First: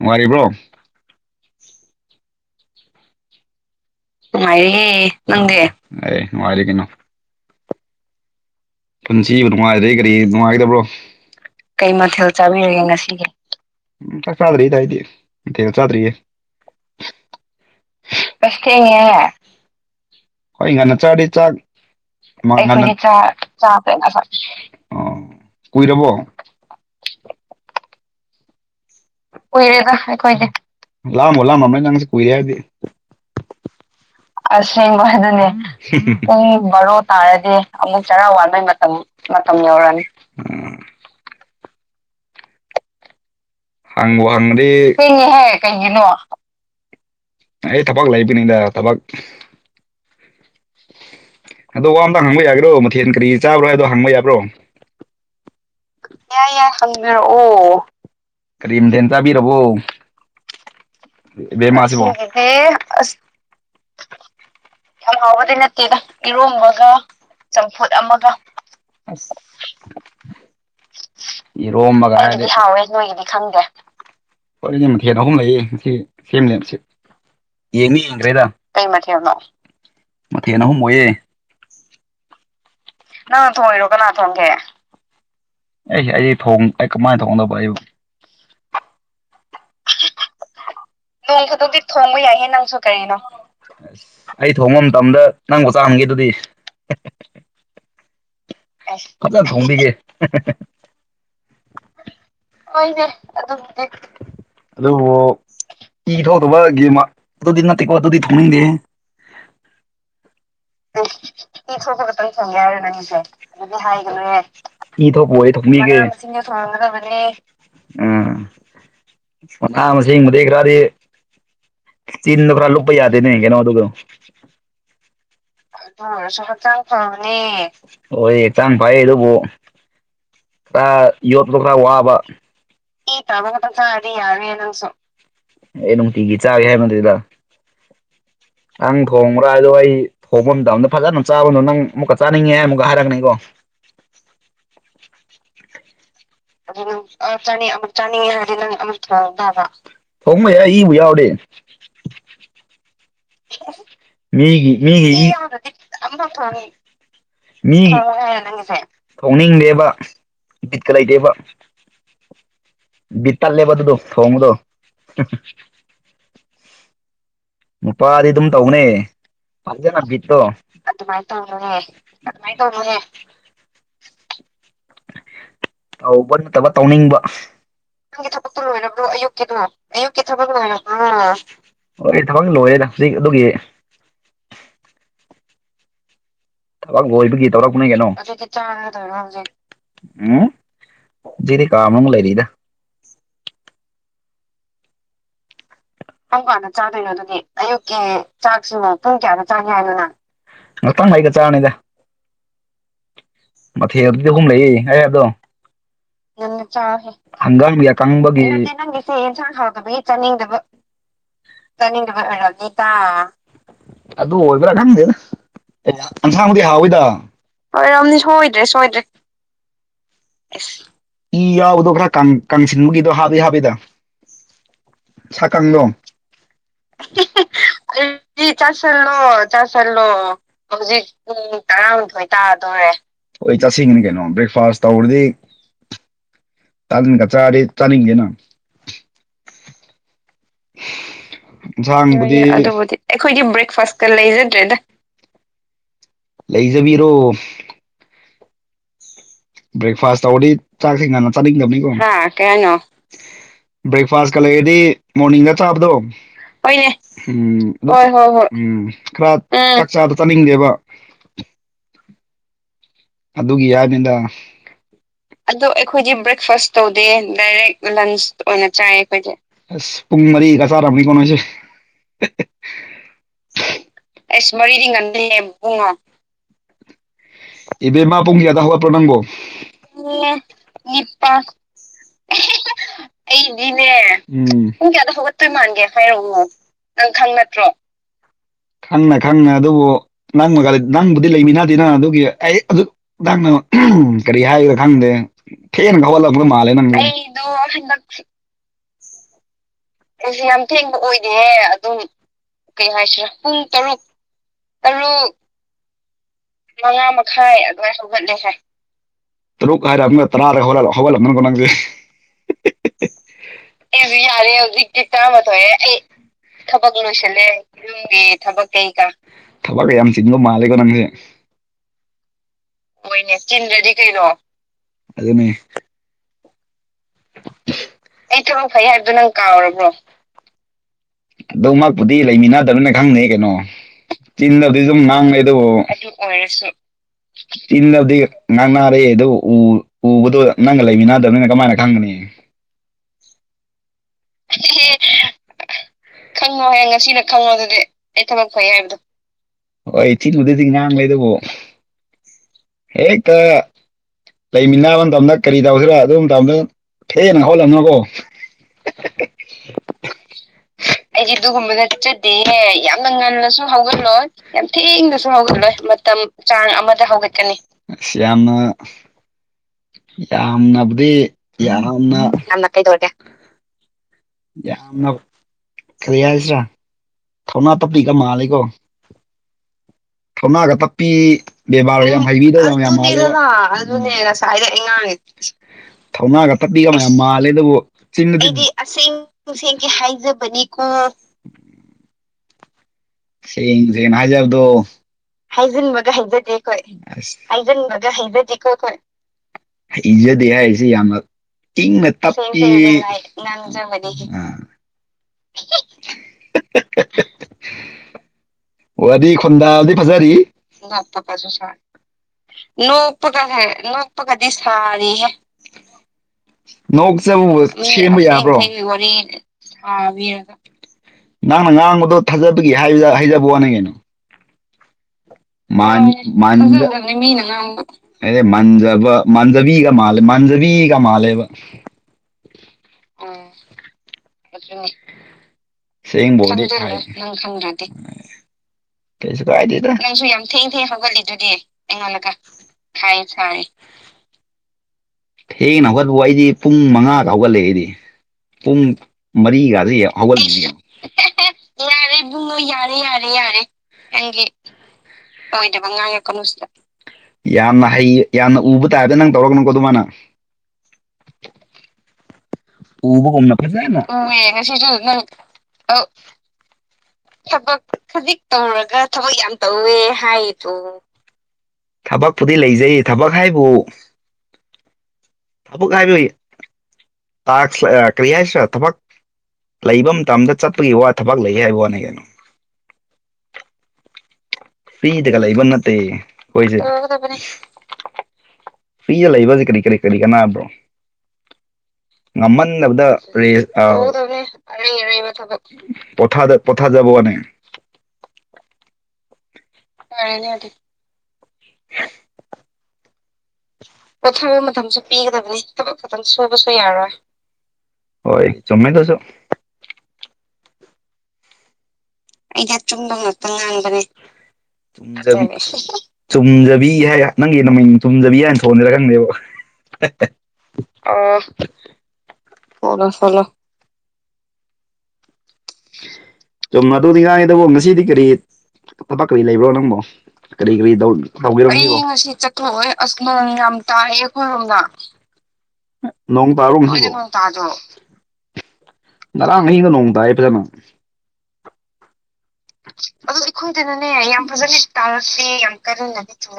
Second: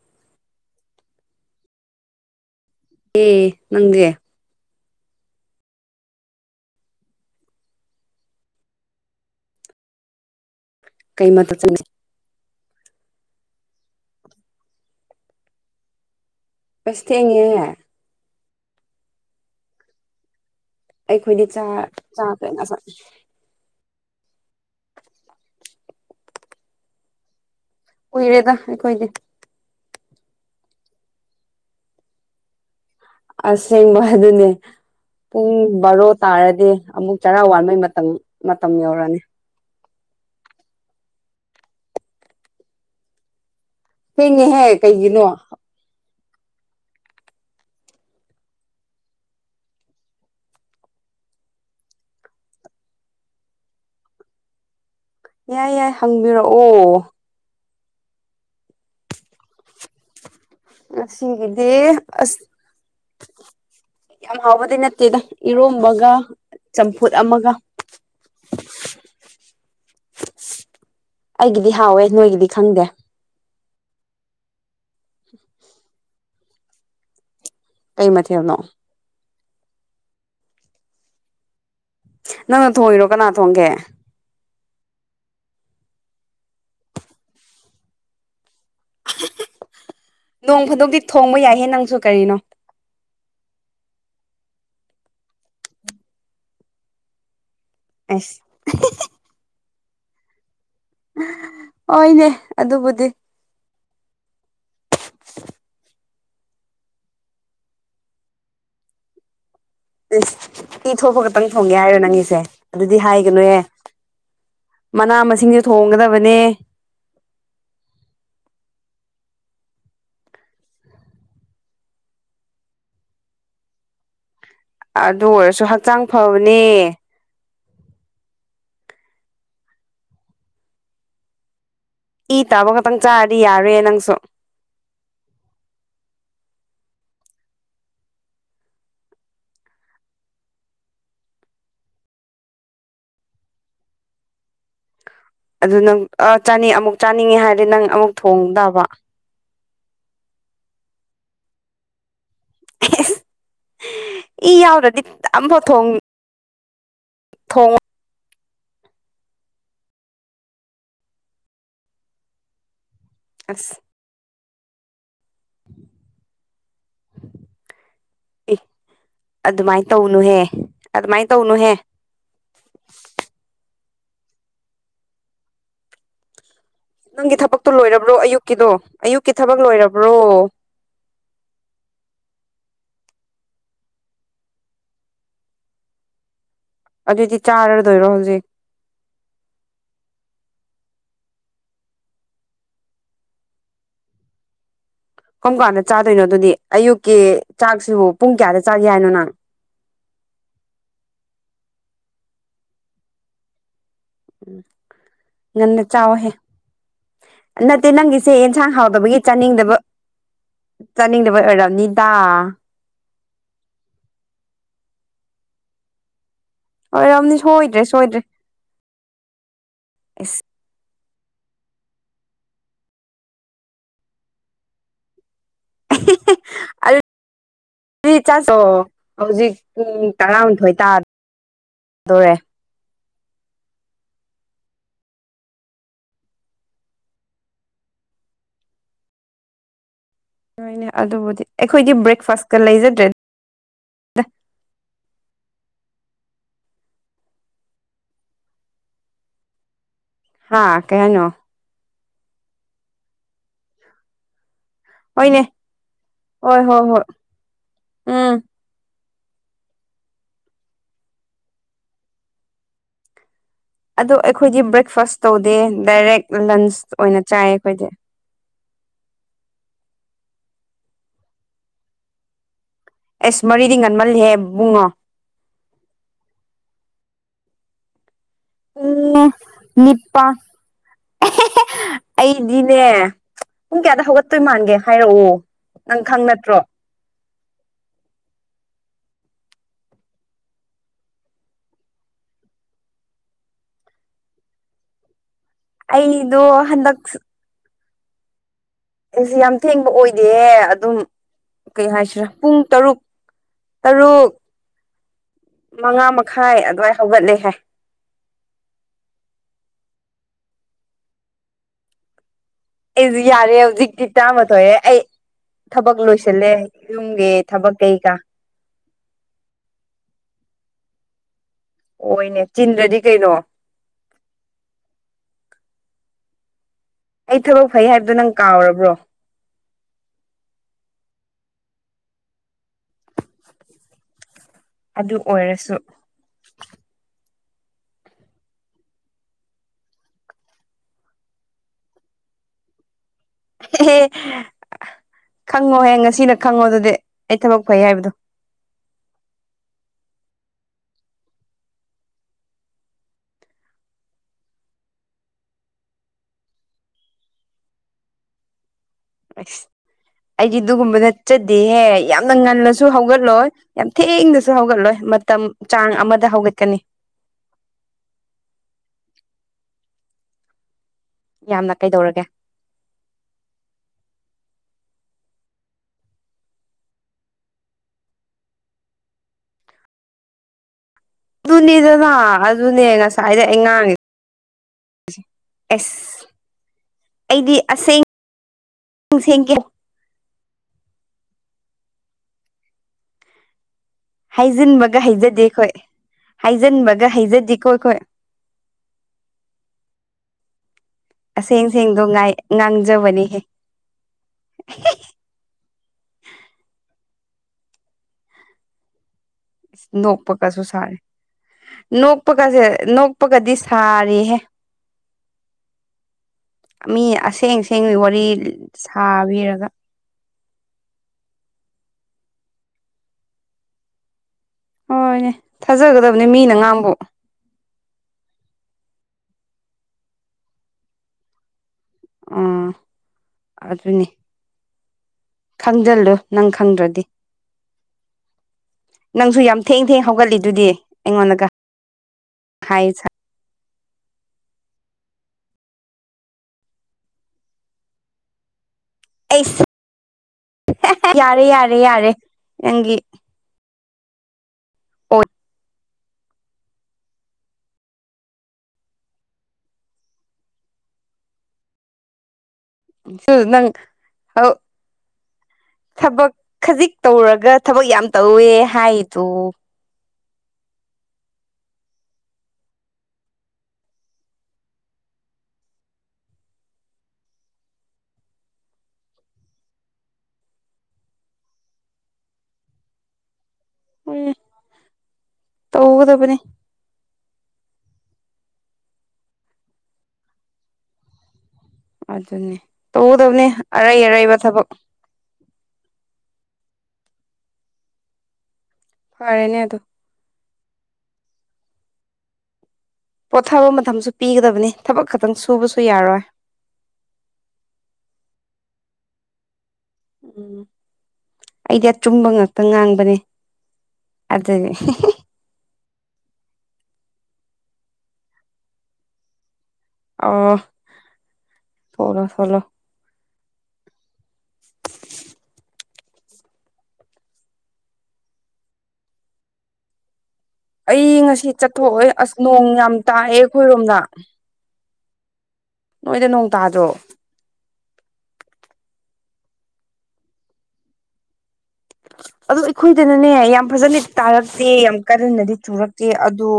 ꯅꯨꯡꯉꯥꯏꯔꯤꯕ꯭ꯔꯣ ꯑꯦ ꯅꯪꯗꯦ ꯅꯨꯡꯉꯥꯢꯔꯤꯌꯦ ꯄꯨꯟꯁꯤꯕꯨ ꯅꯨꯡꯉꯥꯏꯇꯔꯗꯤ ꯀꯔꯤ ꯅꯨꯡꯉꯥꯏꯒꯗꯕ꯭ꯔꯣ ꯀꯩꯪ ꯃꯊꯦꯜ ꯆꯒꯦ ꯀꯩ ꯃꯊꯦꯜ ꯆꯥꯔꯒꯦ ꯉꯁꯤ꯫ ꯆꯥꯛ ꯆꯥꯗ꯭ꯔꯤꯌꯦ ꯑꯗꯨꯅ ꯃꯊꯦꯜ ꯆꯥꯗ꯭ꯔꯤꯌꯦ ꯑꯁ ꯊꯦꯡꯉꯦꯅꯦ ꯑꯁ ꯊꯦꯡꯉꯦ ꯍꯣꯏ ꯉꯟꯅ ꯆꯥꯗꯦ ꯑꯩꯈꯣꯏꯗꯤ ꯆꯥꯛ ꯆꯥ ꯆꯥꯗꯣꯏꯅꯦ ꯑꯁ ꯀꯨꯏꯔꯕꯣ ꯀꯨꯏꯔꯦꯗ ꯑꯩꯈꯣꯏꯗꯤ ꯂꯥꯝꯕꯨ ꯂꯥꯝꯃꯝꯃꯅꯤ ꯅꯪꯗꯤ ꯀꯨꯏꯔꯦ ꯍꯥꯏꯗꯤ ꯑꯁꯦꯡꯕ ꯑꯗꯨꯅꯦ ꯑꯁꯦꯡꯕ ꯑꯗꯨꯅꯦ ꯄꯨꯡ ꯕꯥꯔꯣ ꯄꯨꯡ ꯇꯥꯔꯗꯤ ꯕꯥꯔꯣ ꯑꯃꯨꯛ ꯆꯔꯥ ꯇꯥꯔꯗꯤ ꯋꯥꯟꯕꯩ ꯑꯃꯨꯛ ꯃꯇꯝ ꯆꯔꯥ ꯋꯥꯟꯕꯩ ꯃꯇꯝ ꯌꯧꯔꯅꯤ ꯃꯇꯝ ꯌꯧꯔꯅꯤ ꯊꯦꯡꯉꯦꯍꯦ ꯑꯩ ꯊꯕꯛ ꯂꯩꯕꯩꯅꯤꯗ ꯑꯗꯣ ꯋꯥ ꯑꯃꯠꯇ ꯍꯪꯕ ꯌꯥꯕ꯭ꯔꯣ ꯀꯔꯤ ꯃꯊꯦꯜ ꯆꯥꯕ꯭ꯔꯣ ꯌꯥꯏ ꯌꯥꯏ ꯍꯪꯕꯤꯔꯛꯑꯣ ꯀꯔꯤꯃꯊꯦꯟ ꯆꯥꯕꯤꯔꯕꯣ ꯉꯁꯤꯒꯤꯗꯤ ꯏꯕꯦꯝꯃꯁꯤꯕꯣ ꯑꯦ ꯑꯁ ꯌꯥꯝ ꯍꯥꯎꯕꯗꯤ ꯌꯥꯝ ꯅꯠꯇꯦꯗ ꯍꯥꯎꯕꯗꯤ ꯏꯔꯣꯝꯕꯒ ꯆꯝꯐꯨꯠ ꯑꯃꯒ ꯆꯝꯐꯨꯠ ꯑꯃꯒ ꯑꯩꯒꯤꯗꯤ ꯍꯥꯎꯋꯦ ꯅꯣꯏꯒꯤꯗꯤ ꯏꯔꯣꯝꯕꯒꯗꯤ ꯍꯥꯎꯋꯦ ꯈꯪꯗꯦ ꯅꯣꯏꯒꯤꯗꯤ ꯈꯪꯗꯦ ꯃꯊꯦꯜ ꯑꯍꯨꯝ ꯂꯩꯌꯦ ꯉꯁꯤ ꯌꯦꯡꯗꯤ ꯀꯩ ꯌꯦꯡꯅꯤꯡꯈ꯭ꯔꯦꯗ ꯃꯊꯦꯜꯅꯣ ꯀꯔꯤ ꯃꯊꯦꯜꯅꯣ ꯅꯪꯅ ꯊꯣꯛꯉꯤꯔꯣ ꯑꯩꯅ ꯊꯣꯡꯗꯤꯌꯦ ꯅꯣꯡ ꯐꯗꯧꯗꯤ ꯅꯣꯡ ꯈꯨꯗꯧꯗꯤ ꯊꯣꯡꯕ ꯌꯥꯏꯍꯦ ꯅꯪꯁꯨ ꯀꯅꯣ ꯑꯁ ꯑꯩ ꯊꯣꯡꯕ ꯃꯇꯝꯗ ꯅꯪ ꯃ ꯆꯥ ꯍꯪꯒꯦ ꯑꯗꯨꯗꯤ ꯑꯁ ꯐꯖꯅ ꯊꯣꯡꯕꯤꯒꯦ ꯍꯣꯏꯅꯦ ꯑꯗꯨꯕꯨꯗꯤ ꯑꯗꯨ ꯑꯗꯨꯕꯨ ꯏꯤ ꯊꯧꯗꯕ ꯒꯦꯝꯃ ꯑꯗꯨꯗꯤ ꯅꯠꯇꯦꯀꯣ ꯑꯗꯨꯗꯤ ꯊꯧꯅꯤꯡꯗꯦ [inaudible] ꯏꯁ ꯏꯤ ꯊꯣꯛꯄ ꯈꯛꯇꯪ ꯊꯣꯡꯒꯦ ꯍꯥꯏꯔꯣ ꯅꯪꯒꯤꯁꯦ ꯑꯗꯨꯗꯤ ꯍꯥꯏꯒꯅꯣ ꯅ ꯏ ꯊꯣꯛꯄ ꯑꯩ ꯊꯣꯛꯒꯦ ꯊꯣꯡꯒꯗꯕꯅꯦ ꯎꯝꯁꯗ ꯀ꯭ꯔꯥꯔ ꯇꯤꯟ ꯂꯔꯥ ꯂꯨꯄꯩ ꯌꯥꯗꯦꯅꯦ ꯀꯩꯅꯣ ꯑꯗꯨꯒꯣ ꯑꯗꯨ ꯑꯣꯏꯔꯁꯨ ꯍꯛꯆꯥꯡ ꯐꯕꯅꯦ ꯍꯣꯏ ꯍꯛꯆꯥꯡ ꯐꯩ ꯑꯗꯨꯕꯨ ꯈꯔ ꯌꯣꯠꯄ ꯈꯔꯕ ꯏ ꯇꯥꯕ ꯈꯛꯇꯪ ꯏ ꯆꯥꯔꯗꯤ ꯌꯥꯔꯣꯏ ꯇꯕꯣꯒꯇꯆꯥ ꯑꯗꯤ ꯅꯪꯁꯨ ꯌꯥꯕꯦ ꯑꯅꯟꯁꯨꯣ ꯑꯦ ꯅꯨꯡꯇꯤꯒꯤ ꯆꯥꯒꯦ ꯍꯥꯏꯕꯅꯗꯦꯗ ꯅꯪ ꯊꯣꯡꯕ꯭ꯔꯥ ꯑꯗꯣ ꯑꯩ ꯊꯣꯡꯕ ꯃꯇꯝꯗ ꯐꯖꯅ ꯆꯥꯕꯗꯣ ꯅꯪ ꯑꯃꯨꯛꯀ ꯆꯥꯅꯤꯡꯉꯦ ꯍꯥꯏ ꯑꯃꯨꯛ ꯔꯛꯅꯤꯀꯣ ꯑꯗꯨ ꯅꯪ ꯑ ꯑꯗꯨꯪ ꯆꯅꯤ ꯑꯃꯨꯛ ꯆꯥꯅꯤꯡꯉ ꯍꯥꯏꯔꯗꯤ ꯅꯪ ꯊꯣꯡꯗꯕ ꯑꯃꯨ ꯍꯣꯡꯃ ꯑꯩꯕꯨ ꯌꯥꯎꯔꯦ ꯑꯦ ꯎꯝ ꯑꯝꯐꯥꯎ ꯊꯣꯡꯉꯣ ꯎꯝ ꯃꯤ ꯊꯣꯡꯅꯤꯡꯗꯦꯕ ꯕꯤꯠꯀ ꯂꯩꯗꯦꯕ ꯕꯤꯠ ꯇꯠꯂꯦꯕ ꯑꯁ ꯑꯗꯨꯗꯣ ꯊꯣꯡꯉꯗꯣ ꯅꯨꯄꯥ ꯑꯗꯨ ꯑꯗꯨꯝ ꯑꯦ ꯑꯗꯨꯃꯥꯏꯅ ꯇꯧꯅꯨꯍꯦ ꯇꯧꯅꯦꯠꯇꯣ ꯑꯗꯨꯃꯥꯏꯅ ꯇꯧꯅꯨꯍꯦ ꯑ ꯊ ꯇꯧꯅꯤꯡꯕ ꯅꯪꯒꯤ ꯊꯕꯛꯇꯣ ꯂꯣꯏꯔꯕ꯭ꯔꯣ ꯅꯒꯤ ꯊꯛꯇ ꯑꯌꯨꯛꯀꯤꯗꯣ ꯂꯣꯏꯔꯕ꯭ꯔꯣ ꯑꯌꯨꯛꯀꯤ ꯑꯌꯨꯛꯀꯤꯗꯣ ꯊꯕꯛ ꯂꯣꯏꯔꯕ꯭ꯔꯣ ꯑꯌꯨꯛꯀꯤ ꯊꯕ ꯂꯣ ꯑꯣ ꯑꯩ ꯊꯕꯛ ꯂꯣꯏꯔꯦꯗ ꯍꯧꯖꯤꯛ ꯑꯗꯨꯒꯤ ꯊꯕꯥꯛ ꯑꯗꯨꯗꯤ ꯑꯣꯏꯕꯒꯤ ꯊꯧꯔꯛꯄ ꯅꯩ ꯆꯥꯔꯗꯣꯏꯔꯣ ꯀꯩꯅꯣ ꯍꯧꯖꯤꯛ ꯎꯝ ꯦꯗꯤ ꯀꯥꯃ ꯂꯩꯔꯤꯗ ꯀꯝ ꯀꯥꯟꯗ ꯆꯥꯗꯣꯏꯣ ꯀꯪ ꯀꯥꯟꯗ ꯆꯥꯗꯣꯏꯅꯣ ꯑꯗꯨꯗꯤ ꯑꯌꯨꯛꯀꯤ ꯄꯨꯡ ꯀꯌꯥꯗ ꯆꯥꯒꯦ ꯆꯥꯛꯁꯤꯅꯣ ꯍꯥꯏꯅꯣ ꯄꯨꯡ ꯅꯪ ꯀꯌꯥꯗ ꯉꯇꯥꯡ ꯍꯥꯏꯩꯒ ꯆꯥꯔꯅꯤꯗ ꯃꯊꯦꯜꯔꯗꯤꯒꯨꯝ ꯂꯩ ꯑꯩ ꯑꯗꯣ ꯉꯟꯅ ꯆꯥꯎꯍꯦ ꯅꯠꯇꯦ ꯅꯪꯒꯤꯁꯦ ꯍꯪꯒꯤꯕꯒꯤ ꯑꯦꯟꯁꯥꯡ ꯅꯪꯒꯤꯁ ꯌꯦꯟꯁꯥꯡ ꯍꯗꯕꯒꯤ ꯆꯥꯅꯤꯡꯗꯕ ꯆꯥꯅꯤꯡꯗꯕꯩ ꯑꯣꯏꯔꯝꯅꯤꯗ ꯑꯗꯨ ꯑꯣꯏꯕ꯭ꯔꯥ ꯈꯗꯦꯟꯗꯤ ꯗ ꯑꯣꯏꯔꯝꯅꯤ ꯁꯣꯏꯗ꯭ꯔꯦ ꯍꯣꯏꯝꯅꯤ ꯁꯣꯏꯗ꯭ꯔꯦ ꯁꯣꯏꯗ꯭ꯔꯦꯣꯏꯗ꯭ꯔꯦ ꯏ ꯌꯥꯎꯕꯗꯣ ꯈꯔ ꯀꯪꯁꯤꯟꯕꯒꯤꯗꯣ ꯍꯥꯞꯄꯤ ꯍꯥꯞꯄꯤꯗ ꯁꯈꯪꯗꯣ ꯑꯩ ꯑꯩꯗꯤ ꯆꯥꯁꯤꯜꯂꯣ ꯍꯧꯖꯤꯛ ꯄꯨꯡ ꯆꯥꯁꯤꯜꯂꯣ ꯇꯔꯥꯃꯥꯊꯣꯏ ꯍꯧꯖꯤꯛ ꯇꯥꯗꯣꯔꯦ ꯇꯔꯥꯊꯣꯏꯇꯥ ꯍꯣꯏ ꯆꯥꯁꯤꯦꯡꯅꯤ ꯀꯩꯅꯣ ꯕ꯭ꯔꯦꯛꯐꯥꯁ ꯇꯧꯔꯗꯤ ꯆꯥ ꯀ ꯆꯔꯦ ꯆꯥꯂꯤꯗꯦꯅ ꯅꯣꯏꯅꯦ ꯑꯗꯨꯕꯨꯗꯤ ꯑꯩꯈꯣꯏꯗꯤ ꯕ꯭ꯔꯦꯛꯐꯥꯁꯀ ꯂꯩꯖꯗ꯭ꯔꯦ ꯑꯩꯈꯕꯦꯛꯖꯗ꯭ꯔꯦꯗ ꯂꯩꯖꯕꯤꯔꯣ ꯕ꯭ꯔꯦꯛꯐꯥꯁ ꯇꯧꯔꯗꯤ ꯍꯥ ꯆꯥꯛ ꯀꯩ ꯍꯥꯏꯅꯣ ꯊꯦꯡꯅꯅ ꯆꯠꯅꯤꯡꯗꯕꯅꯤ ꯀ ꯀꯩ ꯍꯥꯏꯅꯣ ꯕ꯭ꯔꯦꯛꯐꯥꯁꯀ ꯂꯩꯔꯗꯤ ꯍꯣꯏꯅꯦ ꯃꯣꯔꯅꯤꯡꯗ ꯆꯥꯕꯗꯣꯝ ꯍꯣꯏ ꯍꯣꯏ ꯍꯣꯏꯅꯦ ꯍꯣꯏ ꯑꯝ ꯍꯥꯏ ꯍꯣꯏ ꯎꯝ ꯈꯔ ꯆꯥꯛ ꯆꯥꯗ ꯆꯥꯅꯤꯡꯗꯦꯕ ꯑꯗꯨꯒꯤ ꯌꯥꯅꯤꯗ ꯑꯗꯣ ꯑꯩꯈꯣꯏꯗꯤ ꯕ꯭ꯔꯦꯛꯐꯥꯁ ꯇꯧꯗꯦ ꯑꯣ ꯑꯩꯈꯣꯏꯗꯤ ꯗꯥꯏꯔꯦꯛ ꯕ꯭ꯔꯦꯛꯐꯥꯁ ꯂꯟꯁ ꯇꯧꯗꯦ ꯑꯣꯏꯅ ꯆꯥꯏ ꯗꯥꯏꯔꯦꯛ ꯑꯩꯈꯣꯏꯗꯤ ꯂꯟꯁ ꯑꯣꯏꯅ ꯆꯥꯏꯌꯦ ꯑꯩꯈꯣꯏꯗꯤ ꯑꯁ ꯄꯨꯡ ꯃꯔꯤꯒ ꯆꯥꯔꯕꯅꯤꯀꯣ ꯅꯣꯏꯁꯦ ꯑꯁ ꯃꯔꯤꯗꯤ ꯉꯟꯃꯜꯂꯍꯦꯕꯨꯡꯉꯣ ꯑꯦꯕꯨꯡꯉꯣ ꯏꯕꯦꯝꯃ ꯄꯨꯡ ꯀꯌꯥꯗ ꯍꯧꯒꯠꯄꯅꯣ ꯅꯪꯕꯣ ꯄꯨꯡ ꯄꯨꯡ ꯅꯤꯄꯥꯜ ꯅꯤꯄꯥꯟ ꯑꯩꯗꯤꯅꯦ ꯄꯨꯡ ꯑꯩꯗꯤꯅꯦ ꯀꯌꯥꯗ ꯍꯧꯒꯠꯇꯣꯏ ꯃꯥꯟꯒꯦ ꯄꯨꯡ ꯀꯌꯥꯗ ꯍꯥꯏꯔꯛꯑꯣ ꯍꯧꯒꯠꯇꯣꯏ ꯃꯥꯟꯒꯦ ꯅꯪ ꯈꯪ ꯍꯥꯏꯔꯛꯃꯣ ꯅꯠꯇ꯭ꯔꯣ ꯅꯪ ꯈꯪ ꯅꯠꯇ꯭ꯔꯣ ꯈꯪꯅ ꯈꯪꯅ ꯑꯗꯨꯕꯨ ꯅꯪꯕ ꯅꯪꯕꯨꯗꯤ ꯂꯩꯃꯤꯅꯗꯤꯅ ꯑꯗꯨꯒꯤ ꯑꯩ ꯅꯪꯅ ꯀꯔꯤ ꯍꯥꯏꯅꯣ ꯈꯪꯗꯦ ꯊꯦꯡꯅ ꯑꯩꯗꯣ ꯈꯒꯠꯂꯕꯒ ꯃꯥꯜꯂꯦ ꯅꯪꯅ ꯍꯟꯗꯛ ꯑꯗꯨ ꯋꯥ ꯍꯟ ꯂꯁꯤ ꯑꯩꯁꯤ ꯌꯥꯝ ꯊꯦꯡꯕ ꯑꯣꯏ ꯑꯩꯁꯨꯦ ꯌꯥꯝ ꯊꯦꯡꯕ ꯑꯣꯏꯗꯦ ꯑꯗꯨꯝ ꯄꯨꯡ ꯀꯩ ꯇꯔꯨꯛ ꯍꯥꯏꯁꯤꯔꯥ ꯄꯨꯡ ꯇꯔꯨꯛ ꯇꯔꯨꯛ ꯃꯉꯥ ꯃꯈ ꯃꯉꯥ ꯃꯈꯥꯏ ꯑꯗꯨꯃꯥꯏ ꯍꯧꯒꯠꯂꯦ ꯍꯥꯏꯦ ꯇꯔꯨꯛ ꯍꯥꯏꯔꯦ ꯑꯃ ꯇꯔꯥꯔ ꯍꯧꯒꯠꯂꯂꯝꯃꯅꯀꯣ ꯅꯪꯁꯦ ꯑꯩꯁꯨ ꯌꯥꯔꯦ ꯑꯩ ꯍꯧꯖꯤꯛꯇꯤ ꯍꯧꯖꯤꯛ ꯌꯥꯔꯦ ꯆꯥꯝꯃꯊꯣꯏꯑꯦ ꯑꯩ ꯍꯧꯖꯤꯛꯇꯤ ꯇꯔꯥꯃꯥꯊꯣꯏ ꯑꯩ ꯊꯕꯛ ꯂꯣꯏꯁꯤꯜꯂꯦ ꯊꯕꯛ ꯌꯨꯝꯒꯤ ꯂꯣꯏꯁꯤꯜꯂꯦ ꯊꯕꯛ ꯀꯩ ꯀ ꯌꯨꯝꯒꯤ ꯊꯕꯛꯀ ꯌꯥꯝ ꯆꯤꯟꯕ ꯃꯥꯜꯂꯦꯀꯣ ꯅꯪꯁꯦ ꯍꯣꯏꯅꯦ ꯍꯣꯏꯅꯦ ꯆꯤꯟꯗ꯭ꯔꯗꯤ ꯀꯩꯅꯣ ꯑꯗꯨ ꯑꯩ ꯊꯕꯛ ꯐꯩ ꯍꯥꯏꯕꯗꯨꯣ ꯅꯪ ꯐꯩ ꯀꯥꯎꯔꯕ꯭ꯔꯣ ꯍꯥꯏꯕꯗꯣ ꯅꯪ ꯀꯥꯎꯔꯕ꯭ꯔꯣ ꯑꯗꯨ ꯃꯥꯄꯨꯗꯤ ꯂꯩꯃꯤꯟꯅꯗꯕꯅꯤꯅ ꯈꯪꯗꯦ ꯀꯩꯅꯣ ꯆꯤꯟꯗꯕꯨꯗꯤ ꯁꯨꯝ ꯑꯗꯨ ꯉꯥꯡꯂꯦ ꯑꯗꯨꯕꯨ ꯑꯣꯏꯔꯁꯨ ꯑꯣꯏꯔꯁꯨ ꯇꯜꯂꯕꯗꯤ ꯉꯥꯡꯅꯔꯛꯑꯦ ꯑꯗꯨꯕꯨ ꯎ ꯎꯕꯗꯣ ꯅꯪꯒ ꯂꯩꯃꯤꯟꯅꯗꯕꯅꯤꯅ ꯀꯃꯥꯏꯅ ꯈꯪꯒꯅꯤ ꯑꯦ ꯑꯦꯍꯦ ꯈꯪꯉꯣꯍꯌꯦ ꯉꯁꯤꯅ ꯈꯪꯉꯣ ꯑꯗꯨꯗꯤ ꯑꯩ ꯊꯕꯛ ꯐꯩ ꯍꯥꯏꯕꯗꯣ ꯊꯕꯛ ꯐꯩ ꯍꯥꯏꯕꯗꯣ ꯍꯣꯏ ꯆꯤꯡꯕꯨꯗꯗꯤ ꯉꯥꯡ ꯂꯩ ꯑꯗꯨꯕꯨ ꯍꯦꯛꯇ ꯂꯩꯃꯤꯟꯅꯕ ꯃꯇꯝꯗ ꯀꯔꯤ ꯇꯧꯁꯤꯔ ꯑꯗꯨ ꯃꯇꯝꯗ ꯊꯦꯅ ꯉꯍꯜꯂꯝꯕꯅꯀꯣ ꯑꯩꯁ ꯑꯩꯗꯤ ꯑꯗꯨꯒꯨꯝꯕ ꯑꯩꯗꯤ ꯆꯠꯆꯗꯦꯍꯦ ꯌꯥꯝꯅ ꯗꯤꯌꯦ ꯉꯜꯂꯁꯨ ꯌꯥꯝꯅ ꯍꯧꯒꯠꯂꯣꯏ ꯉꯟꯅꯁꯨ ꯌꯥꯝ ꯍꯧꯒꯠꯂꯣꯏ ꯊꯦꯡꯅꯁꯨ ꯌꯥꯝ ꯍꯧꯒꯠꯂꯣꯏ ꯊꯦꯡꯅꯁꯨ ꯃꯇꯝ ꯍꯧꯒꯠꯂꯣꯏ ꯆꯥꯡ ꯃꯇꯝ ꯑꯃꯗ ꯆꯥꯡ ꯍꯧꯒꯠꯀꯅꯤ ꯑꯃꯗ ꯍꯧꯒꯠꯀꯅꯤ ꯑꯁ ꯌꯥꯝꯅ ꯌꯥꯝꯅꯕꯨꯗꯤ ꯌꯥꯝꯅ ꯌꯥꯝ ꯀꯩꯗꯧꯒꯦ ꯌꯥꯝꯅ ꯀꯔꯤ ꯍꯥꯏꯁꯤ꯭ꯔ ꯊꯣꯅꯥ ꯇꯄꯤꯒ ꯃꯥꯥꯡꯜꯂꯤꯀꯣ ꯊꯣꯅꯥꯒ ꯅꯨꯄꯤ ꯕꯦꯕꯥꯔ ꯑꯗꯨꯅꯦꯗꯅ ꯌꯥꯝ ꯍꯩꯕꯤꯗꯕ ꯌꯥꯝ ꯑꯗꯨꯅꯦ ꯌꯥꯝ ꯉꯁꯥꯏꯗ ꯑꯩ ꯉꯥꯡꯉꯤ ꯑꯗꯨꯅꯦ ꯉꯁꯥꯏꯗ ꯑꯉꯥꯡ ꯑꯦꯁ ꯊꯧꯅꯥꯒ ꯇꯞꯄꯤꯒ ꯃꯌꯥꯝ ꯃꯥꯜꯂꯦ ꯑꯩꯗꯤ ꯑꯗꯨꯕꯨ ꯑꯁꯦꯡ ꯑꯁ ꯁꯦꯡꯒꯦ ꯅꯨꯡ ꯕꯅꯤꯀꯣ ꯁꯦꯡ ꯁꯦꯡꯅ ꯍꯥꯏꯖꯕꯗꯣ‌ ꯍꯥꯏꯖꯤꯟꯕꯒ ꯍꯩꯖꯗꯦ ꯑꯩꯈꯣꯏ ꯍꯥꯏꯖꯟꯕꯗꯣ ꯍꯩꯖꯗꯦ ꯑꯈꯣꯏ ꯍꯥꯏꯖꯤꯟꯕꯒ ꯍꯩꯖꯗꯦꯀꯣ ꯑꯩꯈꯣꯏ ꯍꯥꯏꯖꯟꯕꯗꯣ ꯍꯩꯖꯗꯦ ꯍꯩꯖꯗꯦ ꯍꯥꯏꯁꯤ ꯌꯥꯝ ꯑꯁꯦꯡ ꯁꯦꯡꯗꯣ ꯏꯪꯅ ꯇꯞꯄꯤ ꯉꯥꯡꯖꯕꯅꯦꯍꯦ [unintelligible] ꯋꯥꯗꯤ ꯈꯣꯟꯟꯗꯥꯗꯤ ꯐꯥꯖꯔꯤ ꯅꯣꯛꯄꯒꯁꯨ ꯁꯥꯔꯦ ꯅꯣꯛꯄ ꯅꯣꯛꯄꯒꯁꯦ ꯅꯣꯛꯄꯒꯗꯤ ꯅꯣꯛꯄ ꯁꯥꯔꯤꯍꯦ ꯀꯗꯤ ꯁꯥꯔꯤꯌꯦ ꯃꯤ ꯑꯁꯦꯡ ꯅꯣꯛꯆꯕꯕꯨ ꯁꯦꯡꯕꯒꯤ ꯁꯦꯝꯕ ꯋꯥꯔꯤ ꯌꯥꯕ꯭ꯔꯣ ꯁꯥꯕꯤꯔꯒ ꯅꯪꯅ ꯉꯥꯡꯕꯗꯣ ꯊꯥꯖꯕꯒꯤ ꯍꯥꯏꯕꯗ ꯍꯩꯖꯕ ꯋꯥꯅꯤ ꯀꯩꯅꯣ ꯍꯣꯏꯅꯦ ꯊꯥꯖꯒꯗꯕꯅꯦ ꯃꯤꯅ ꯉꯥꯡꯕꯨ [unintelligible] ꯑꯦ ꯃꯟꯖꯕ ꯃꯟꯖꯕꯤꯒ ꯃꯥꯜꯂꯦ ꯃꯟꯖꯕꯤꯒ ꯃꯥꯜꯂꯦꯕ ꯑꯣ ꯑꯗꯨꯅꯤ ꯈꯪꯖꯤꯜꯂꯨ ꯅꯪ ꯈꯪꯗ꯭ꯔꯗꯤ [inaudible] ꯅꯪꯁꯨ ꯌꯥꯝ ꯊꯦꯡ ꯊꯦꯡ ꯅꯪꯁꯨ ꯌꯥꯝ ꯍꯧꯒꯠꯂꯤꯗꯨꯗꯤ ꯊꯦꯡꯅ ꯊꯦꯡ ꯑꯩꯉꯣꯟꯗꯒ ꯍꯧꯒꯠꯂꯤꯗꯨꯗꯤ ꯑꯩꯉꯣꯟꯗꯒ ꯍꯥꯏ [unintelligible] ꯊꯦꯡꯅ ꯍꯧꯒꯠꯄ ꯑꯩꯗꯤ ꯄꯨꯡ ꯃꯉꯥꯗ ꯍꯧꯒꯠꯂꯦ ꯑꯩꯗꯤ ꯄꯨꯡ ꯑꯩꯁ ꯃꯔꯤꯒꯗꯦ ꯍꯧꯒ ꯌꯥꯔꯦ ꯅꯪꯒꯤ ꯌꯥꯔꯦ ꯌꯥꯔ ꯌꯥꯔꯦ ꯅꯪꯒꯤ ꯑꯣꯢꯗꯕ ꯌꯥꯝꯅ ꯍꯩ ꯌꯥꯝꯅ ꯎꯕ ꯇꯥꯕꯗꯤ ꯅꯪ ꯇꯧꯔꯒꯅꯨꯀꯣ ꯑꯗꯨꯃꯅ ꯎꯕ ꯑꯣꯏꯁꯨ ꯀꯅ ꯅꯪ ꯐꯅ ꯊꯕꯛ ꯈꯖꯤꯛ ꯇꯧꯔꯒ ꯊꯕꯛ ꯌꯥꯝ ꯇꯧꯋꯦ ꯇꯧꯔ ꯍꯥꯏꯗꯨ ꯇꯧꯋꯦ ꯊꯕꯛꯄꯨꯗꯤ ꯂꯩꯖꯩ ꯊꯕꯛ ꯍꯥꯏꯕꯨ ꯊꯕꯛ ꯍꯥꯏꯕꯤ ꯀꯔꯤ ꯍꯥꯏꯁꯤꯔ ꯊꯕꯛ ꯂꯩꯕ ꯃꯇꯝꯗ ꯆꯠꯄꯒꯤ ꯋꯥ ꯊꯕꯛ ꯂꯩꯌꯦ ꯍꯥꯏꯕ ꯋꯥꯅꯤ ꯎꯝ ꯐꯔꯤꯗꯒꯥ ꯂꯩꯕ ꯅꯠꯇꯦ ꯇꯧꯒꯗꯕꯅꯤ ꯈꯣꯏꯁꯦ ꯐꯔꯤꯗ ꯂꯩꯕꯁꯦ ꯀꯔꯤ ꯀꯔꯤ ꯀꯔꯤ ꯀꯅꯥꯕ꯭ꯔꯣ ꯑꯗꯨꯅꯤ ꯇꯧꯒꯗꯕꯅꯤ ꯑꯔꯩ ꯑꯔꯩꯕ ꯊꯕꯛ [unintelligible] ꯄꯣꯊꯥ ꯄꯣꯊꯥꯗꯕ ꯋꯥꯅꯦ ꯐꯔꯦꯅꯦ ꯑꯗꯨ [unintelligible] ꯄꯣꯊꯥꯕ ꯃꯇꯝꯁꯨ ꯄꯣꯊꯥꯕ ꯄꯤꯒꯗꯕꯅꯤ ꯃꯇꯝ ꯊꯕꯛ ꯈꯛꯇꯪ ꯁꯨꯕꯁꯨ ꯌꯥꯔꯣꯏ [unintelligible] ꯎꯝ ꯑꯩꯗꯤ ꯑꯆꯨꯝꯕ ꯉꯥꯛ ꯑꯩꯩꯗꯤ ꯑꯆꯨꯝꯗ ꯉꯥꯛꯇ ꯉꯥꯟꯕꯅꯦ ꯑꯗꯨꯅꯤ ꯆꯨꯝꯖꯕꯤ ꯍꯥꯏ ꯅꯪꯒꯤ ꯅꯃꯤꯡ ꯆꯨꯝꯖꯕꯤ ꯍꯥꯏꯅ ꯊꯣꯟꯁꯤꯔ ꯈꯪꯗꯦꯕꯨ ꯑꯣ ꯊꯣꯜꯂꯣ ꯊꯣꯜꯂꯣ ꯊꯣꯜꯂꯣ ꯊꯣꯜꯂꯣ ꯆꯨꯝꯅ ꯑꯗꯨꯗꯤ ꯉꯥꯏꯗꯕꯣ ꯉꯁꯤꯗꯤ ꯀꯔꯤ ꯊꯕꯛ ꯀꯔꯤ ꯂꯩꯕ꯭ꯔꯣ ꯅꯪꯕꯣ [unintelligible] ꯑꯩ ꯉꯁꯤ ꯆꯠꯊꯣꯛꯑꯣꯏ ꯑꯁ ꯅꯣꯡ ꯌꯥꯝ ꯇꯥꯛꯑꯦ ꯑꯩꯈꯣꯏꯔꯣꯝꯗ ꯅꯣꯏꯗ ꯅꯣꯡ ꯇꯥꯗ꯭ꯔꯣ [unintelligible] ꯉꯔꯥꯡ ꯑꯍꯤꯡꯗ ꯅꯣꯡ ꯇꯏꯌꯦ ꯐꯖꯅ [inaudible] ꯑꯗꯨ ꯑꯩꯈꯣꯏꯗꯅꯅꯦ ꯌꯥꯝ ꯐꯖꯅ ꯇꯥꯔꯛꯇꯦ ꯌꯥꯝ ꯇꯥꯔꯛ ꯀꯟꯅꯗꯤ ꯆꯨꯔꯛꯇꯦ ꯑꯗꯣ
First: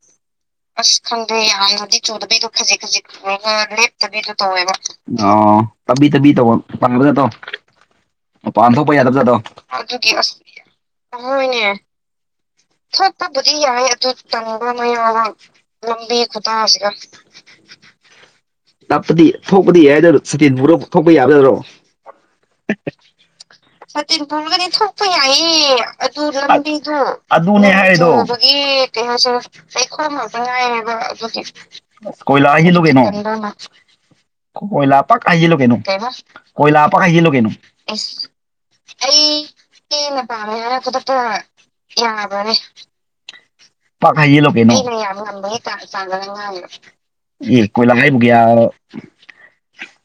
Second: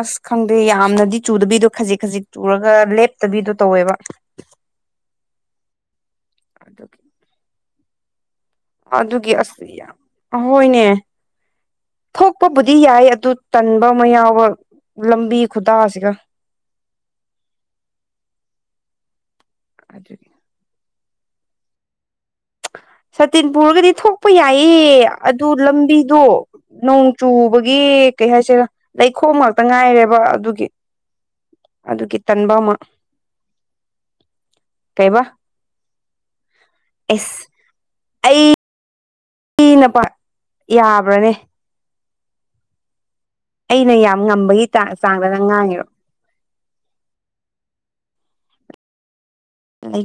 ꯑꯁ ꯈꯪꯗꯦ ꯑꯁ ꯌꯥꯝꯅꯗꯤ ꯈꯪꯗꯦ ꯆꯨꯗꯕꯤꯗꯣ ꯈꯖꯤꯛ ꯈꯖꯤꯛ ꯆꯨꯔꯒ ꯂꯦꯞꯇꯕꯤꯗꯣ ꯇꯧꯋꯦꯕ ꯑꯗꯨꯒꯤ [unintelligible] ꯃꯄꯥꯟ ꯊꯣꯛꯄ ꯑꯗꯨꯒꯤ ꯌꯥꯗꯕꯖꯥꯠꯗꯣ ꯑꯁ ꯌꯥꯝ ꯑꯍꯣꯏꯅꯦ ꯊꯣꯛꯄꯕꯨꯗꯤ ꯌꯥꯏ ꯑꯗꯨ ꯐꯠꯇꯕꯗꯤ ꯌꯥꯏ ꯇꯟꯕ ꯑꯃ ꯑꯗꯨ ꯌꯥꯎꯕ ꯆꯪꯕ ꯃꯌꯥꯝ ꯂꯝꯕꯤ ꯈꯨꯇꯥꯁꯤꯒ ꯂꯝꯕꯤ ꯑꯗꯨꯒꯤ [unintelligible] ꯇꯤꯟꯕꯨ꯭ꯔꯣ ꯊꯣꯛꯣꯛꯄ ꯌꯥꯕꯔꯣ ꯁꯇꯤꯟ ꯄꯨꯨꯔꯔꯒꯗꯤ ꯊꯣꯛꯄ ꯌꯥꯏ ꯊꯣꯛꯄ ꯌꯥꯏꯌꯦ ꯑꯗꯨ ꯂꯝꯕꯤꯗꯨ ꯅꯣꯡ ꯑꯗꯨ ꯆꯨꯕꯒꯤ ꯍꯥꯏꯔꯤꯗꯣ ꯀꯩ ꯍꯥꯏꯁꯤꯔꯥ ꯂꯩꯈꯣꯝ ꯉꯥꯛꯇ ꯉꯥꯏꯔꯦꯕ ꯑꯗꯨꯒꯤ ꯑꯗꯨꯒꯤ ꯇꯟꯕ ꯑꯃ [unintelligible] ꯀꯣ ꯀꯣꯏꯂꯥ ꯄꯥꯛ ꯀꯩꯕ ꯍꯩꯖꯤꯟꯂꯨꯒꯤꯅꯨ ꯀꯩꯕ ꯀꯣꯏꯂꯥ ꯄꯥꯛ ꯑꯦꯁ ꯍꯩꯖꯤꯟꯂꯨꯒꯤꯅꯨ ꯑꯩ ꯑꯩ ꯑꯩꯅ ꯊꯦꯡꯅ ꯄꯥꯝꯃꯦ ꯍꯥꯏꯔ ꯈꯨꯗꯛꯇ ꯌꯥꯕ꯭ꯔꯥꯅꯦ ꯌꯥꯕꯅꯦ ꯑꯩꯅ ꯄꯥꯛ ꯌꯥꯝ ꯉꯝꯕꯒꯤ ꯍꯩꯖꯤꯟꯂꯨꯒꯤꯅꯨ ꯑꯩꯅ ꯌꯥꯝ ꯆꯥꯡꯗ ꯅꯪ ꯉꯝꯕꯒꯤ ꯉꯥꯡꯉꯤꯔꯣ ꯇꯥ꯭ꯏꯞꯇ [unintelligible]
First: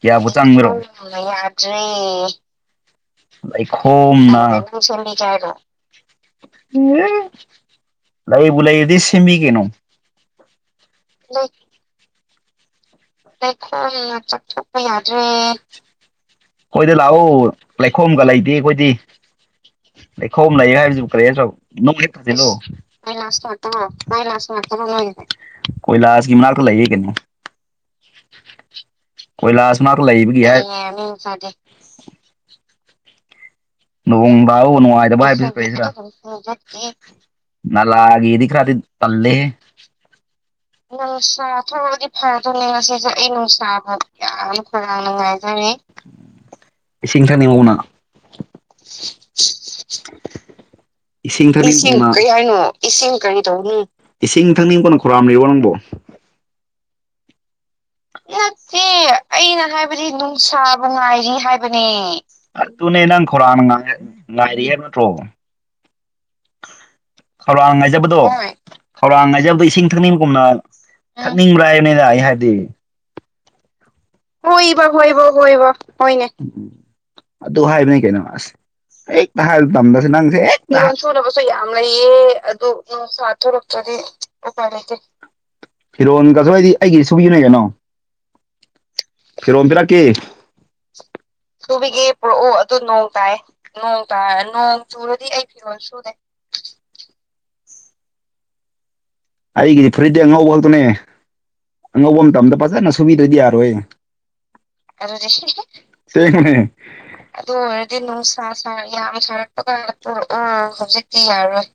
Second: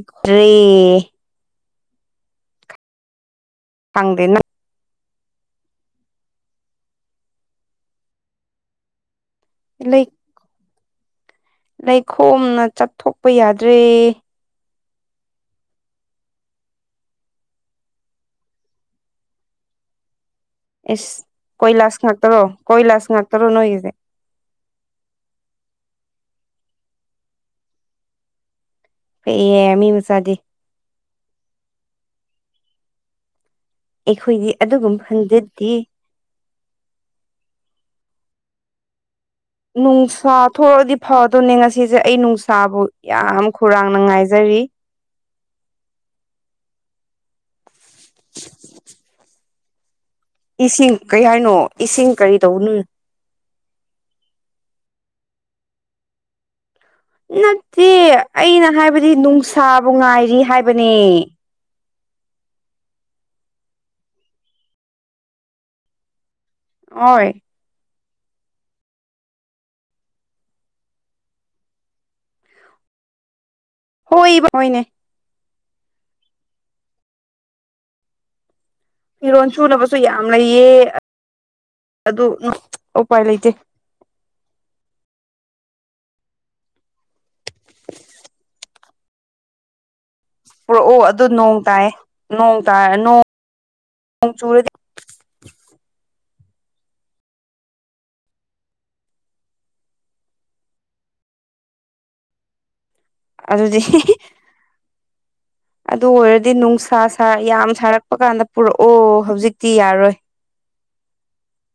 ꯀꯌꯥꯕꯨ ꯆꯪꯕ꯭ꯔꯣ ꯈꯪꯗꯦ ꯂꯩꯈꯣꯝꯅ ꯅꯪ ꯂꯩꯕꯨ ꯂꯩꯔꯗꯤ ꯁꯦꯝꯕꯤ ꯀꯩꯅꯣ ꯂꯩ ꯂꯩ [unintelligible] ꯂꯩꯈꯣꯝꯅ ꯆꯠꯊꯣꯛꯄ ꯌꯥꯗ꯭ꯔꯦ ꯂꯩꯈꯣꯝ ꯌꯥꯗ꯭ꯔꯦ ꯑꯩꯈꯣꯏꯗ ꯂꯥꯛꯎ ꯂꯩꯈꯣꯝꯒ ꯂꯩꯇꯦ ꯑꯩꯈꯣꯏꯗꯤ ꯂꯩꯈꯣꯝ ꯂꯩ ꯍꯥꯏꯁꯤꯕꯨ ꯑꯦꯁ ꯀꯔꯤꯔꯣ ꯅꯨꯡ ꯀꯣꯏꯂꯥꯁ ꯍꯦꯛ ꯉꯥꯛꯇꯔꯣ ꯊꯣꯝꯖꯤꯜꯂꯣ ꯀꯣꯏꯂꯥꯁ ꯉꯥꯛꯇꯔꯣ ꯅꯣꯏꯒꯤꯁꯦ ꯀꯣꯏꯂꯥꯁꯒꯤ ꯃꯅꯥꯀ ꯂꯩꯥꯏꯌꯦ ꯀꯩꯅꯣ ꯀꯣꯏ ꯐꯩꯌꯦ ꯃꯤ ꯂꯥꯁꯅꯥꯇ ꯃꯆꯥꯗꯤ ꯂꯩꯒ ꯑꯩꯈꯣꯏꯗꯤ ꯅꯣꯡꯇꯥꯕꯥꯕꯨ ꯑꯗꯨꯒꯨꯝꯕ ꯅꯨꯡꯉꯥꯏꯇꯥꯕ ꯍꯥꯏꯕꯥꯁꯤ ꯀꯁꯤ꯭ꯔꯥ ꯍꯟꯖꯗꯦ ꯅꯥꯜꯂꯥꯒꯤꯗꯤ ꯈꯥꯔꯥꯗꯤ ꯇꯜꯂꯦ ꯅꯨꯡꯁꯥ ꯊꯣꯛꯂꯛꯑꯗꯤ ꯅꯨꯡꯁꯥ ꯐꯗꯣꯏꯅꯦ ꯉꯁꯤꯁꯦ ꯊꯣꯛꯔꯗꯤ ꯑꯩ ꯐꯔꯗꯕꯥꯅꯤ ꯅꯨꯡꯁꯥꯕꯨ ꯉꯁꯤꯁꯨ ꯑꯩ ꯌꯥꯝ ꯅꯨꯡꯁꯥꯕꯨ ꯈꯧꯔꯥꯡꯅ ꯉꯥꯏꯖꯔꯤ ꯌꯥꯝ [unintelligible] [inaudible] ꯏꯁꯤꯡ ꯀꯩ ꯏꯁꯤꯡ ꯍꯥꯏꯅꯣ ꯀꯔꯤ ꯏꯁꯤꯡ ꯀꯔꯤ ꯍꯥꯏꯅꯣ ꯇꯧꯅꯣ ꯏꯁꯤꯡ ꯀꯔꯤ ꯇꯧꯅꯨ ꯏꯁꯤꯡ ꯊꯛꯅꯤꯡꯕꯅ ꯈꯨꯔꯥꯝꯂꯤꯕꯣ ꯅꯪꯕꯨ ꯅꯠꯇꯦ ꯑꯩꯅ ꯅꯠꯇꯦ ꯍꯥꯏꯕꯗꯤ ꯑꯩꯅ ꯅꯨꯡꯁꯥꯕꯨ ꯍꯥꯏꯕꯗꯤ ꯉꯥꯏꯔꯤ ꯅꯨꯡꯁꯥꯕꯨ ꯍꯥꯏꯕꯅꯦ ꯉꯥꯏꯔꯤ ꯍꯥꯏꯕꯅꯦ ꯑꯗꯨꯅꯦ ꯅꯪ ꯈꯧꯔꯥꯡꯅ ꯉꯥꯏ ꯉꯥꯏꯔꯤ ꯍꯥꯏꯕ ꯅꯠꯇ꯭ꯔꯣ ꯑꯣꯏ ꯈꯧꯔꯥꯡ ꯉꯥꯏꯖꯕꯗꯣ ꯈꯧꯔꯥꯡ ꯉꯥꯏꯖꯕꯤ ꯏꯁꯤꯡ ꯊꯛꯅꯤꯡꯒꯨꯝꯅꯣꯡ ꯊꯛꯅꯤꯡꯕ꯭ꯔꯥ ꯍꯥꯏꯕꯅꯤꯅ ꯑꯩ ꯍꯥꯏꯕꯗꯤ ꯍꯣꯏ ꯍꯣꯏꯅꯦ ꯍꯣꯏꯕ ꯍꯣꯏꯕ ꯍꯣꯏꯕ ꯍꯣꯏꯅꯦ ꯑꯗꯨ ꯍꯥꯏꯕ ꯀꯩꯅꯣ ꯑꯁ ꯍꯦꯛꯇ ꯐꯤꯔꯣꯜ ꯍꯥꯏꯕ ꯁꯨꯅꯕꯁꯨ ꯇꯝꯕꯁꯦ ꯌꯥꯝ ꯅꯪꯁꯦ ꯂꯩꯌꯦ ꯍꯦꯛꯇ ꯐꯤꯔꯣꯜ ꯁꯨꯅꯕꯁꯨ ꯌꯥꯝ ꯂꯩꯌꯦ ꯑꯗꯨ ꯎꯄꯥꯏ ꯅꯨꯡꯁꯥ ꯂꯩꯇꯦ ꯊꯣꯔꯣ ꯑꯗꯨꯗꯤ ꯎꯄꯥꯏ ꯂꯩꯇꯦ ꯐꯤꯔꯣꯟꯒꯁꯨ ꯑꯩꯗꯤ ꯑꯩꯒꯤ ꯁꯨꯕꯤꯌꯨꯅꯦ ꯀꯩꯅꯣ ꯐꯤꯔꯣꯝ ꯄꯤꯔꯛꯀꯦ ꯄꯨꯔꯛꯑꯣ ꯑꯗꯨ ꯅꯣꯡ ꯇꯥꯏ ꯁꯨꯕꯤꯒꯦ ꯄꯨꯔꯛꯑꯣ ꯑꯗꯣ ꯅꯣꯡ ꯇꯥꯏꯌꯦ ꯅꯣꯡ ꯇꯥꯏ ꯑ ꯆꯨꯔꯗꯤ ꯅꯣꯡ ꯆꯨꯔꯗꯤ ꯑꯩ ꯐꯤꯔꯣꯟ ꯁꯨꯗꯦ ꯑꯩꯒꯤꯗꯤ ꯐꯨꯔꯤꯠꯇꯤ ꯑꯉꯧꯕ ꯉꯛꯇꯅꯦ ꯑꯉꯧꯕ ꯃꯇꯝꯗ ꯐꯖꯅ ꯁ ꯁꯨꯕꯤꯗꯗꯤ ꯌꯥꯔꯣꯏ ꯑꯗꯨꯗꯤ ꯑꯗꯨ ꯑꯣꯏꯔꯗꯤ ꯅꯨꯡꯁꯥ ꯑꯗꯨ ꯌꯥꯝ ꯑꯣꯏꯔꯗꯤ ꯁꯥꯔꯛꯄ ꯅꯨꯡꯁꯥ ꯀꯥꯟꯗ ꯁꯥꯏ ꯌꯥꯝ ꯄꯨꯔꯛꯑꯣ ꯁꯥꯔꯛ ꯈꯔ ꯍꯧꯖꯤꯛꯇꯤ ꯉꯟ ꯌꯥꯔꯣꯏ ꯄꯨꯔꯛꯑꯣ ꯍꯧꯖꯤꯛꯇꯤ ꯌꯥꯔꯣꯏ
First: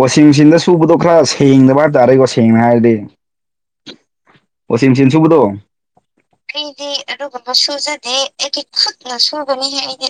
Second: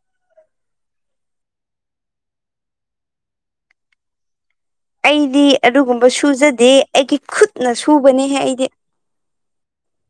ꯋꯥꯁꯤꯡ ꯃꯦꯆꯤꯟꯗ ꯁꯨꯕꯗꯣ ꯈꯔ ꯁꯦꯡꯗꯕ ꯍꯥꯏꯇꯥꯔꯦꯀꯣ ꯁꯦꯡꯅ ꯍꯥꯏꯔꯗꯤ ꯋꯥꯁꯤꯡ ꯃꯦꯆꯤꯟ ꯁꯨꯕꯗꯣ ꯑꯩꯗꯤ ꯑꯗꯨꯒꯨꯝꯕ ꯁꯨꯖꯗꯦ ꯑꯩꯗꯤ ꯑꯩꯒꯤ ꯑꯗꯨꯒꯨꯝꯕ ꯈꯨꯠꯅ ꯁꯨꯖꯗꯦ ꯁꯨꯕꯅꯦꯍꯦ ꯑꯩꯗꯤ ꯊꯨꯠ ꯅꯁꯨꯨꯒꯅꯤ ꯍꯦ ꯑꯩꯗꯤ